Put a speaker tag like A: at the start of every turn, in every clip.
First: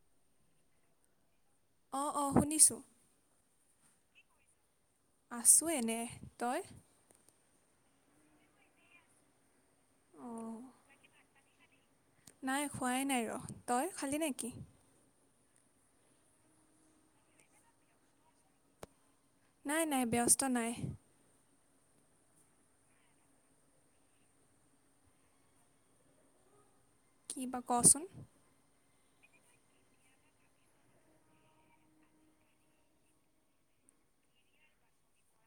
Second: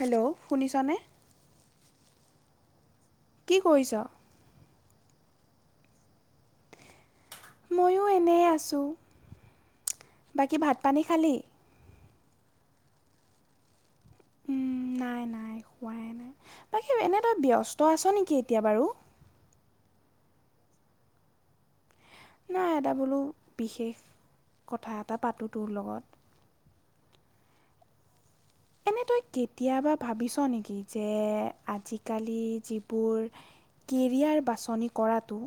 A: Hello, শুনিছানে?
B: অ, অ, শুনিছো।
A: কি কৰিছ?
B: আছোঁ এনে, তই?
A: ময়ো এনেই আছোঁ, বাকী
B: অঁ
A: ভাত-পানী খালী?
B: নাই খোৱাই নাই, ৰহ তই খালি নেকি?
A: উম, নাই নাই। খোৱাই নাই, বাকী এনে তই ব্যস্ত আছ নেকি এতিয়া বাৰু?
B: নাই, নাই, ব্যস্ত নাই।
A: নাই, এটা বোলো বিশেষ কথা এটা পাতোঁ, তোৰ লগত।
B: কি বা, কচোন।
A: এনে তই, কেতিয়াবা ভাবিছ নেকি, যে আজিকালি যিবোৰ কেৰিয়াৰ বাছনি কৰাটো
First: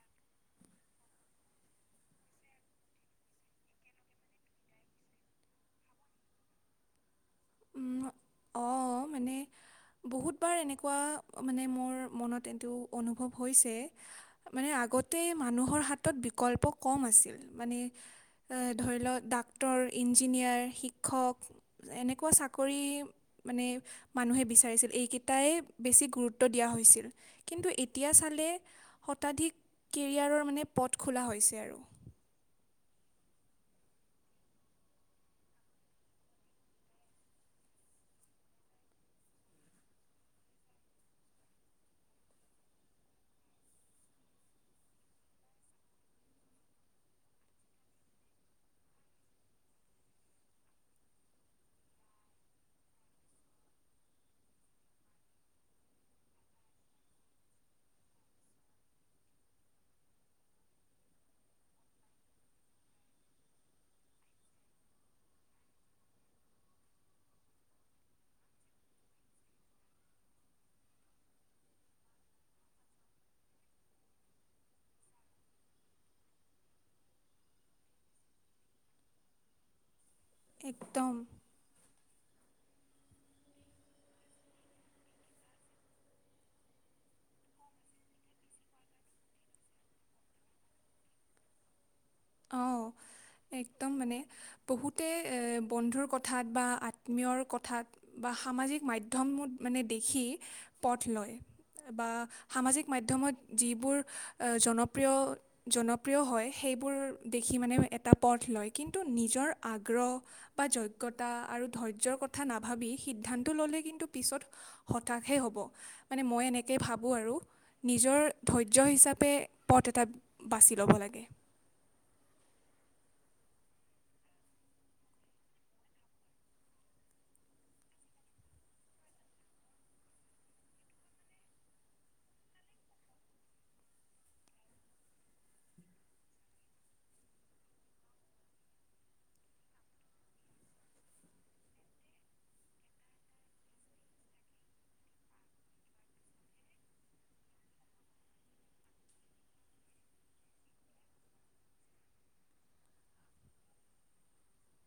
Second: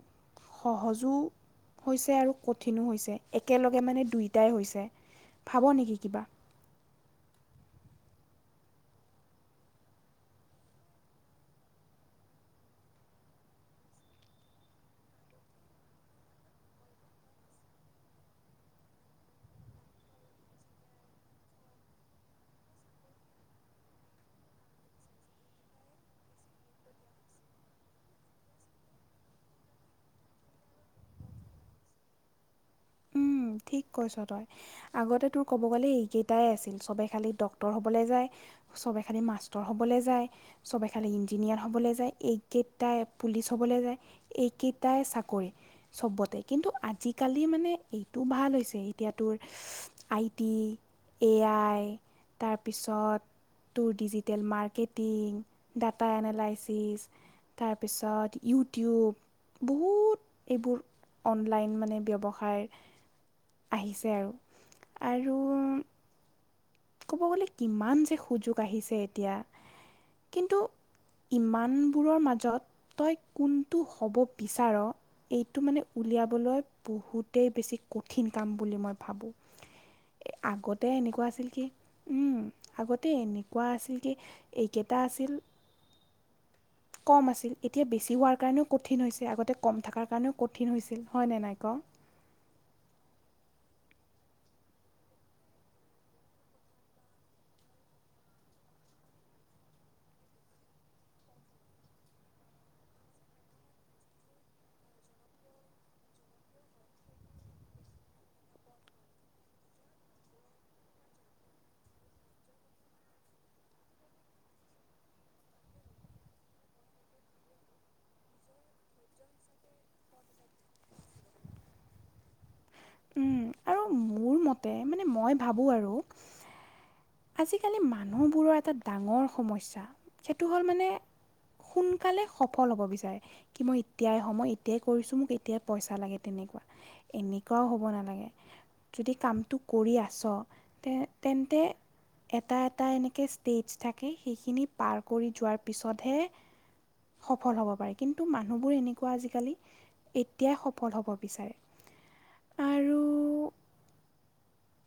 A: সহজো হৈছে আৰু কঠিনো হৈছে, একেলগে মানে দুয়োটাই হৈছে। ভাব নেকি কিবা?
B: উম, অ, মানে বহুতবাৰ এনেকুৱা মানে মোৰ, মনত এইটো অনুভৱ হৈছে। মানে আগতে মানুহৰ হাতত বিকল্প কম আছিল, মানে এ ধৰি লওক ডাক্তৰ, ইঞ্জিনিয়াৰ, শিক্ষক এনে কোৱা চাকৰি মানে মানুহে বিচাৰিছিল এইকেইটাই বেছি গুৰুত্ব দিয়া হৈছিল। কিন্তু এতিয়া চালে শতাধিক কেৰিয়াৰৰ মানে পথ খোলা হৈছে আৰু
A: উম, ঠিক কৈছ তই। আগতে তোৰ ক'ব গ'লে এইকেইটাই আছিল চবেই খালি ডক্টৰ হ'বলে যায়। চবে খালি মাষ্টৰ হ'বলে যায়। চবে খালি ইঞ্জিনিয়াৰ হ'বলে যায় এইকেইটাই পুলিচ হ'বলে যায় এইকেইটাই চাকৰি চবতে কিন্তু আজিকালি মানে এই তো ভাল হৈছে এতিয়া তোৰ আইটি, এ আই তাৰপিছত তোৰ ডিজিটেল মাৰ্কেটিং, ডাটা এনালাইচিছ তাৰপিছত ইউটিউব বহুত এইবোৰ অনলাইন মানে ব্যৱসায়ৰ আহিছে আৰু, আৰু ক'ব গ'লে কিমান যে সুযোগ আহিছে এতিয়া কিন্তু ইমানবোৰৰ মাজত তই কোনটো হ'ব বিচাৰ এইটো মানে উলিয়াবলৈ বহুতেই বেছি কঠিন কাম বুলি মই ভাবো। এ আগতে
B: একদম
A: এনেকুৱা আছিল কি উম, আগতে এনেকুৱা আছিল কি এইকেইটা আছিল [inaudible] কম আছিল এতিয়া বেছি হোৱাৰ কাৰণেও কঠিন হৈছে আগতে কম থাকাৰ কাৰণেও কঠিন হৈছিল, হয় নে নাই ক'?
B: অঁ
A: [inaudible]
B: একদম মানে বহুতে এ বন্ধুৰ কথাত বা আত্মীয়ৰ কথাত বা সামাজিক মাধ্যমত মানে দেখি পথ লয় বা সামাজিক মাধ্যমত যিবোৰ অ'জনপ্ৰিয় জনপ্ৰিয় হয় সেইবোৰ দেখি মানে এটা পথ লয় কিন্তু নিজৰ আগ্ৰহ বা যগ্যতা আৰু ধৈৰ্যৰ কথা নাভাবি সিদ্ধান্ত ল'লে কিন্তু পিছত হতাশহে হ'ব মানে মই এনেকে ভাবোঁ আৰু নিজৰ ধৈৰ্য্য হিচাপে পথ এটা বাছি ল'ব লাগে।
A: উম, আৰু মোৰ মতে মানে মই ভাবোঁ আৰু আজিকালি মানুহবোৰৰ এটা ডাঙৰ সমস্যা সেইটো হ'ল মানে সোনকালে সফল হ'ব বিচাৰে কি মই এতিয়াই হম মই এতিয়াই কৰিছো মোক এতিয়াই পইচা লাগে তেনেকুৱা এনেকুৱাও হ'ব নালাগে। যদি কামটো কৰি আছ তে-তেন্তে এটা, এটা এনেকে ষ্টেজ থাকে সেইখিনি পাৰ কৰি যোৱাৰ পিছতহে সফল হ'ব পাৰে কিন্তু মানুহবোৰ এনেকুৱা আজিকালি এতিয়াই সফল হ'ব বিচাৰে আৰু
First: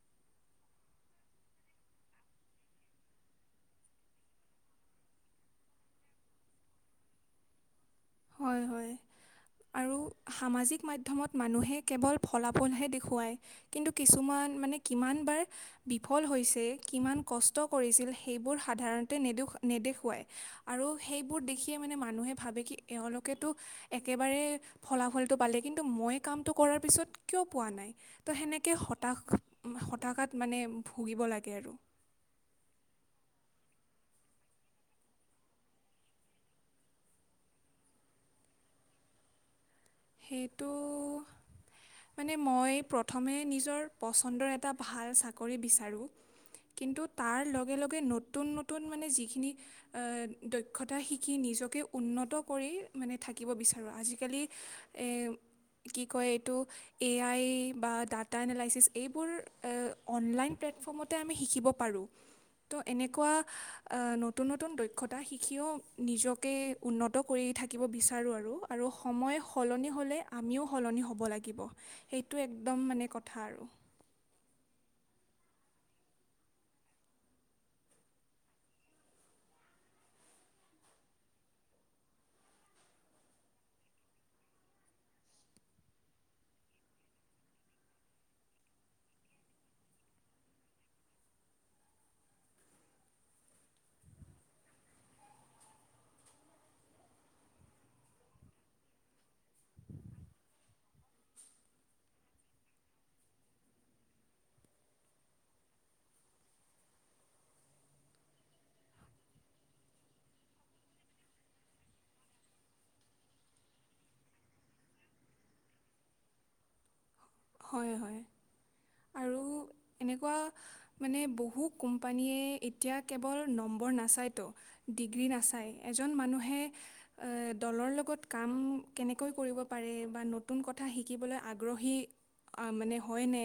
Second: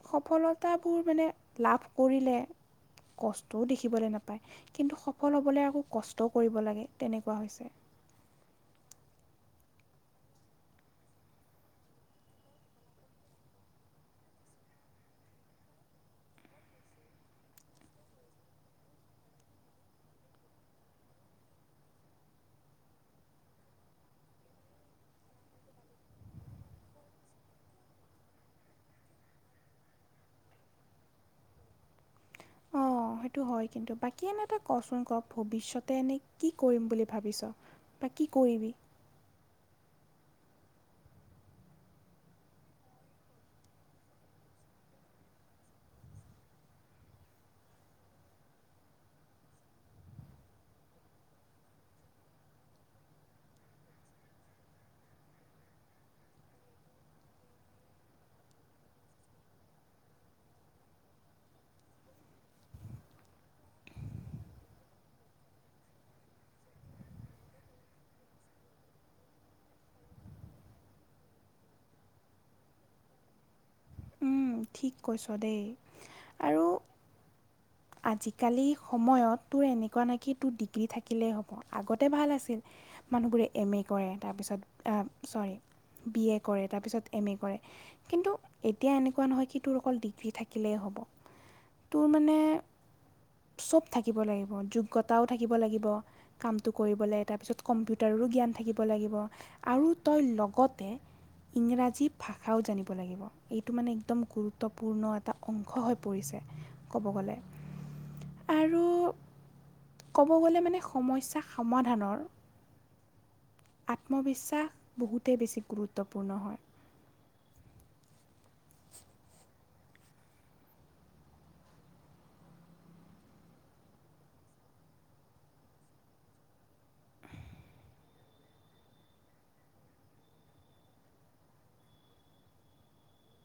A: সফলতাবোৰ মানে লাভ কৰিলে কষ্টও দেখিবলৈ নাপায় কিন্তু সফল হ'বলে আকৌ কষ্টও কৰিব লাগে তেনেকুৱা হৈছে।
B: হয় হয়
A: [inaudible]
B: আৰু সামাজিক মাধ্যমত মানুহে কেৱল ফলাফলহে দেখুৱায়। কিন্তু কিছুমান মানে কিমান বাৰ বিফল হৈছে কিমান কষ্ট কৰিছিল সেইবোৰ সাধাৰণতে নেদেখুৱা-নেদেখুৱায়। আৰু সেইবোৰ দেখিয়ে মানে মানুহে ভাবে কি এওলোকেতো একেবাৰে ফলাফলটো পালে কিন্তু মই কামটো কৰাৰ পিছত কিয় পোৱা নাই। ত' সেনেকে হতাশ হতাশাত মানে ভুগিব লাগে আৰু।
A: অ' সেইটো হয় কিন্তু বাকী এনে তই কচোন ক ভৱিষ্যতে এনে কি কৰিম বুলি ভাবিছ? বা কি কৰিবি?
B: সেইটো মানে মই প্ৰথমে নিজৰ পচন্দৰ এটা ভাল চাকৰি বিচাৰো। কিন্তু তাৰ লগে, লগে নতুন, নতুন মানে যিখিনি দক্ষতা শিকি নিজকে উন্নত কৰি মানে থাকিব বিচাৰোঁ আজিকালি এই কি কয় এইটো এ আই বা ডাটা এনালাইচিছ এইবোৰ অনলাইন প্লেটফৰ্মত তে আমি শিকিব পাৰো। ত' এনেকুৱা নতুন, নতুন দক্ষতা শিকিও নিজকে উন্নত কৰি থাকিব বিচাৰো আৰু আৰু সময় সলনি হ'লে আমিও সলনি হ'ব লাগিব সেইটো একদম মানে কথা আৰু
A: উম, ঠিক কৈছ দেই আৰু আজিকালি সময়ত তোৰ এনেকুৱা নাই কি তোৰ ডিগ্ৰী থাকিলেই হ'ব আগতে ভাল আছিল। মানুহবোৰে এম এ কৰে তাৰপিছত চৰি বি এ কৰে তাৰপিছত এম এ কৰে। কিন্তু এতিয়া এনেকুৱা নহয় কি তোৰ অকল ডিগ্ৰী থাকিলেই হ'ব তোৰ মানে চব থাকিব লাগিব যোগ্যতাও থাকিব লাগিব। কামটো কৰিবলৈ তাৰপিছত কম্পিউটাৰৰো জ্ঞান থাকিব লাগিব। আৰু তই লগতে ইংৰাজী ভাষাও জানিব লাগিব। এইটো মানে একদম গুৰুত্বপূৰ্ণ এটা অংশ হৈ পৰিছে ক'ব গ'লে। আৰু ক'ব গ'লে মানে সমস্যা সমাধানৰ আত্মবিশ্বাস বহুতেই বেছি গুৰুত্বপূৰ্ণ হয়।
B: হয়, হয় আৰু এনেকুৱা মানে বহু কোম্পানীয়ে এতিয়া কেৱল নম্বৰ নাচায়তো। ডিগ্ৰী নাচায় এজন মানুহে অ' দলৰ লগত কাম কেনেকৈ কৰিব পাৰে বা নতুন কথা শিকিবলৈ আগ্ৰহী আহ, মানে হয়নে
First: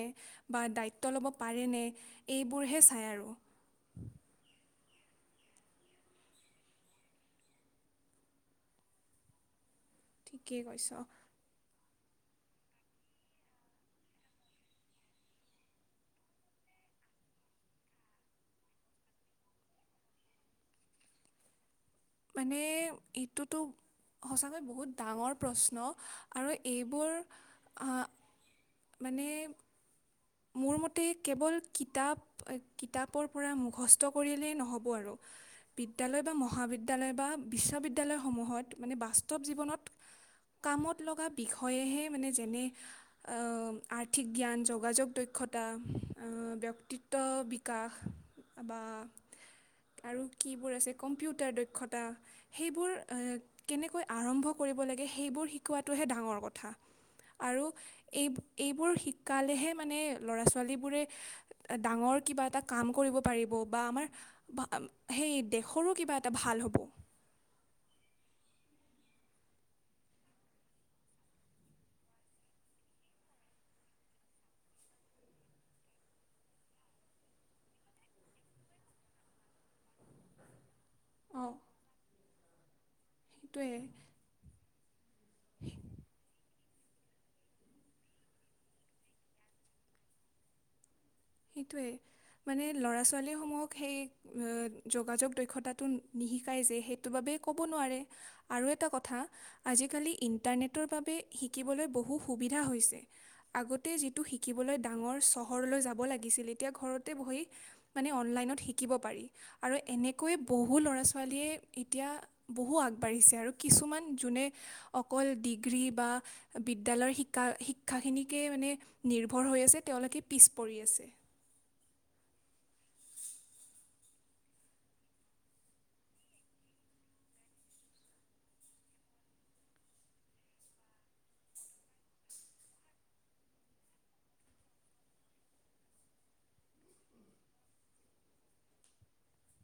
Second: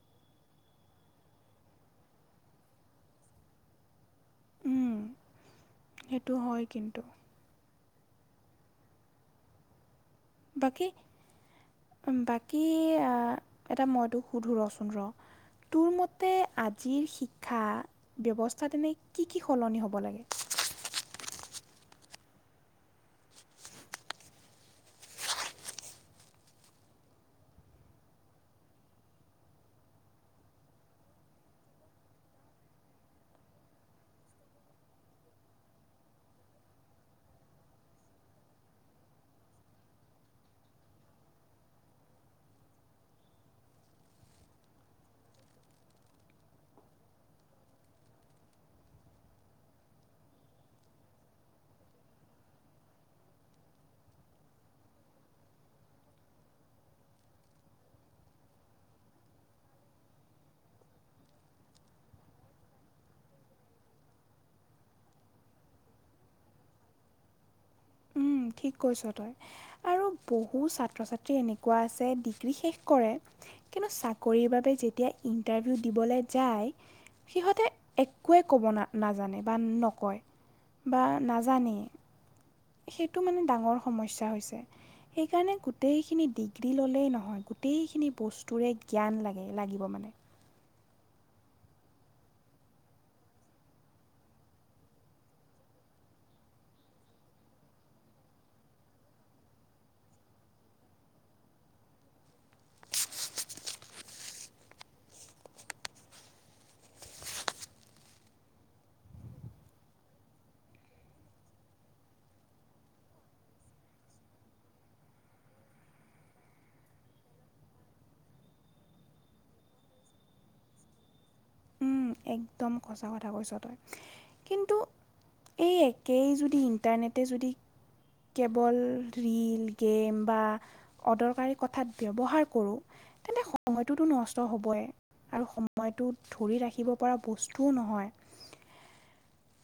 B: বা দায়িত্ব ল'ব পাৰেনে এইবোৰহে চাই আৰু।
A: উম, সেইটো হয় কিন্তু।
B: ঠিকেই
A: বাকী,
B: কৈছ
A: বাকী আ এটা মইতোক সুধো ৰচোন ৰ। তোৰ মতে আজিৰ শিক্ষা ব্যৱস্থা তেনে কি, কি সলনি হ'ব লাগে?
B: মানে এইটোতো সঁচাকৈ বহুত ডাঙৰ প্ৰশ্ন আৰু এইবোৰ আহ,
A: [inaudible]
B: মানে? মোৰ মতে কেৱল কিতাপ কিতাপৰ পৰা মুখস্থ কৰিয়লেই নহ'ব আৰু। বিদ্যালয় বা মহাবিদ্যালয় বা বিশ্ববিদ্যালয়সমূহত মানে বাস্তৱ জীৱনত কামত লগা বিষয়েহে মানে যেনে আ আৰ্থিক জ্ঞান যোগাযোগ দক্ষতা ব্যক্তিত্ব বিকাশ বা আৰু কিবোৰ আছে কম্পিউটাৰ দক্ষতা সেইবোৰ আ কেনেকৈ আৰম্ভ কৰিব লাগে সেইবোৰ শিকোৱাটোহে ডাঙৰ কথা। আৰু এই এইবোৰ শিকালেহে মানে ল'ৰা ছোৱালীবোৰে ডাঙৰ কিবা এটা কাম কৰিব পাৰিব বা আমাৰ বা সেই দেশৰো কিবা এটা ভাল হ'ব
A: উম ঠিক কৈছ তই আৰু বহু ছাত্ৰ ছাত্ৰী এনেকুৱা আছে ডিগ্ৰী শেষ কৰে কিন্তু চাকৰিৰ বাবে যেতিয়া ইণ্টাৰভিউ দিবলে যায় সিহঁতে একোৱে ক'ব না নাজানে বা নকয় বা
B: অ'
A: নাজানেই সেইটো মানে
B: সেইটোৱে।
A: ডাঙৰ সমস্যা হৈছে সেইকাৰণে গোটেইখিনি দিগ দি ল'লেই নহয় গোটেইখিনি বস্তুৰে জ্ঞান লাগে লাগিব মানে
B: সেইটোৱেই মানে ল'ৰা ছোৱালীসমূহক সেই আহ যোগাযোগ দক্ষতাটো নিশিকাই যে সেইটো বাবেই ক'ব নোৱাৰে আৰু এটা কথা আজিকালি ইণ্টাৰনেটৰ বাবে শিকিবলৈ বহু সুবিধা হৈছে আগতে যিটো শিকিবলৈ ডাঙৰ চহৰলৈ যাব লাগিছিল। এতিয়া ঘৰতে বহি মানে অনলাইনত শিকিব পাৰি আৰু এনেকৈয়ে বহু ল'ৰা ছোৱালীয়ে এতিয়া বহু আগবাঢ়িছে আৰু কিছুমান যোনে অকল ডিগ্ৰী বা বিদ্যালয়ৰ শিকা শিক্ষাখিনিকে মানে নিৰ্ভৰ হৈ আছে তেওঁলোকে পিছ পৰি আছে
A: উম একদম সচা কথা কৈছ তই কিন্তু এই একেই যদি ইণ্টাৰনেটে যদি কেৱল ৰিল গেম বা অদৰকাৰী কথাত ব্যৱহাৰ কৰোঁ তেন্তে সময়টোতো নষ্ট হ'বই আৰু সময়টো ধৰি ৰাখিব পৰা বস্তু নহয়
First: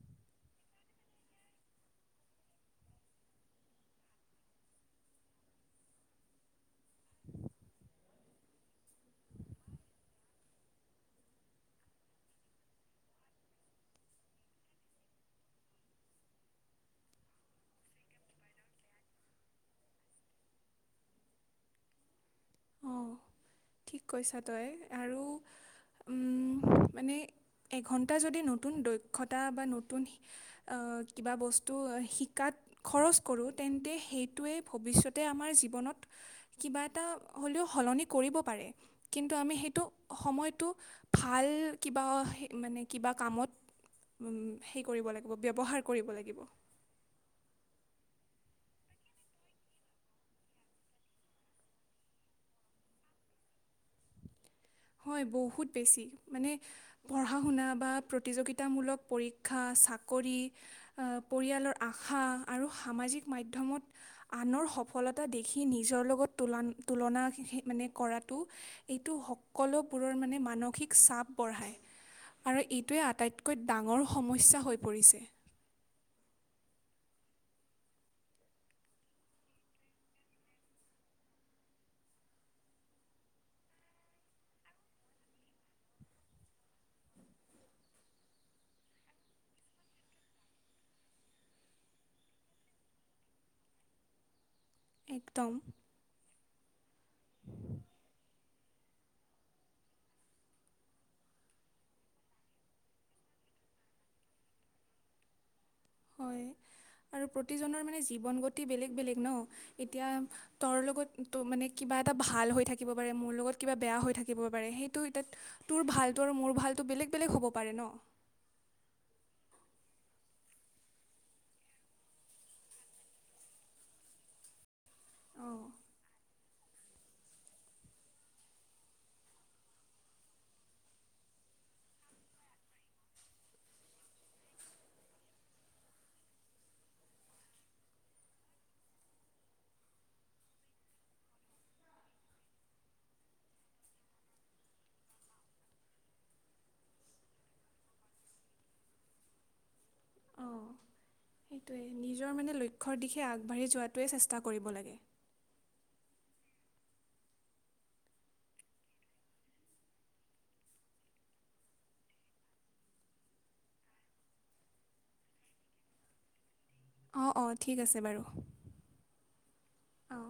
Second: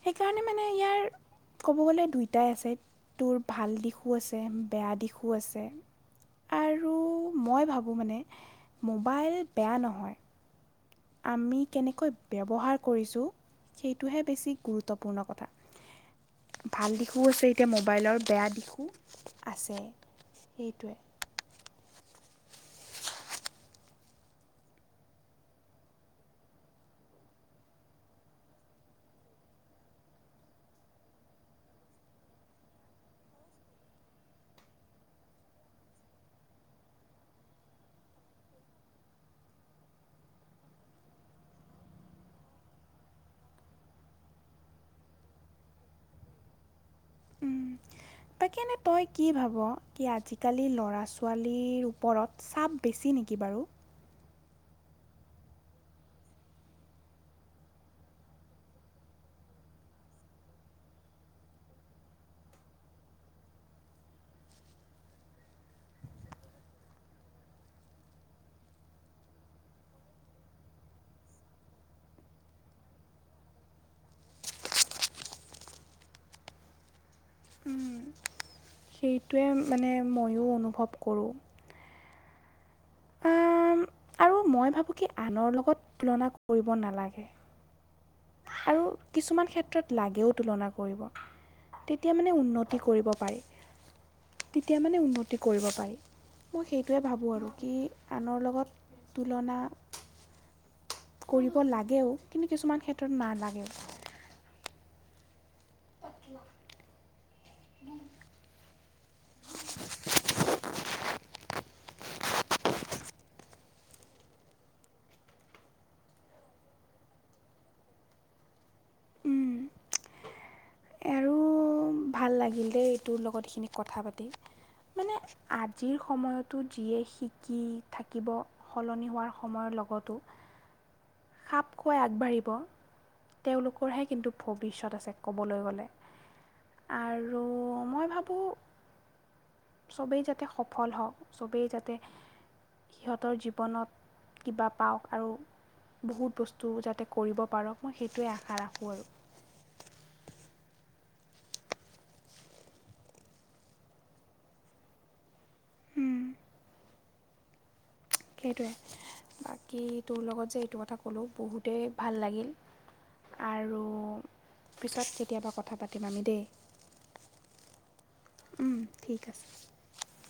A: সেইকাৰণে মানে ইয়াৰ ক'ব গ'লে দুয়োটাই আছে তোৰ ভাল দিশো আছে বেয়া দিশো আছে আৰু মই ভাবোঁ মানে মোবাইল বেয়া নহয় আমি কেনেকৈ ব্যৱহাৰ কৰিছোঁ সেইটোহে বেছি গুৰুত্বপূৰ্ণ কথা ভাল দিশো আছে এতিয়া মোবাইলৰ বেয়া দিশো আছে সেইটোৱে
B: অহ ঠিক কৈছ তই আৰু উম মানে এঘণ্টা যদি নতুন দক্ষতা বা নতুন আহ কিবা বস্তু শিকাত খৰচ কৰোঁ তেন্তে সেইটোৱে ভৱিষ্যতে আমাৰ জীৱনত কিবা এটা হ'লেও সলনি কৰিব পাৰে কিন্তু আমি সেইটো সময়টো ভাল কিবা মানে কিবা কামত হেৰি কৰিব লাগিব ব্যৱহাৰ কৰিব লাগিব।
A: তাকে এনে তই কি ভাব কি আজিকালি ল'ৰা ছোৱালীৰ ওপৰত চাপ বেছি নেকি বাৰু
B: হয় বহুত বেছি মানে পঢ়া শুনা বা প্ৰতিযোগিতামূলক পৰীক্ষা চাকৰি পৰিয়ালৰ আশা আৰু সামাজিক মাধ্যমত আনৰ সফলতা দেখি নিজৰ লগত তুলান তুলনা মানে কৰাটো এইটো সকলোবোৰৰ মানে মানসিক চাপ বঢ়ায় আৰু এইটোৱে আটাইতকৈ ডাঙৰ সমস্যা হৈ পৰিছে
A: সেইটোৱে মানে ময়ো অনুভৱ কৰোঁ আৰু মই ভাবোঁ কি আনৰ লগত তুলনা কৰিব নালাগে। আৰু কিছুমান ক্ষেত্ৰত লাগেও তুলনা কৰিব তেতিয়া মানে উন্নতি কৰিব পাই। তেতিয়া মানে উন্নতি
B: একদম
A: কৰিব পাৰি, মই সেইটোৱে ভাবোঁ আৰু কি আনৰ লগত তুলনা কৰিব লাগেও, কিন্তু নালাগে।
B: হয়
A: [inaudible]
B: আৰু প্ৰতিজনৰ মানে জীৱন গতি বেলেগ বেলেগ ন এতিয়া তৰ লগত তো মানে কিবা এটা ভাল হৈ থাকিব পাৰে মোৰ লগত কিবা বেয়া হৈ থাকিব পাৰে, সেইটো এতাত তোৰ ভালটো আৰু মোৰ ভালটো বেলেগ বেলেগ হ'ব পাৰে ন'।
A: উম, আৰু ভাল লাগিল দেই, তোৰ লগত এইখিনি কথা পাতি। মানে
B: অঁ
A: আজিৰ সময়তো যিয়ে শিকি থাকিব। সলনি হোৱাৰ সময়ৰ লগতো খাপখোৱাই আগবাঢ়িব, তেওঁলোকৰহে কিন্তু ভৱিষ্যত আছে ক'বলৈ গ'লে। আৰু মই ভাবোঁ, চবেই যাতে সফল হওঁক, চবেই যাতে সিহঁতৰ জীৱনত কিবা পাওক আৰু। বহুত বস্তু যাতে কৰিব পাৰক মই সেইটোৱে আশা ৰাখোঁ আৰু।
B: অৱ, ' সেইটোৱে নিজৰ মানে লক্ষ্যৰ দিশে আগবাঢ়ি যোৱাটোৱে চেষ্টা কৰিব লাগে।
A: উম। সেইটোৱে। বাকী তোৰ লগত যে এইটো কথা ক'লোঁ বহুতেই ভাল লাগিল। আৰু পিছত কেতিয়াবা কথা পাতিম আমি দেই।
B: অ' অ' ঠিক আছে বাৰু,
A: ঠিক আছে
B: অৱ।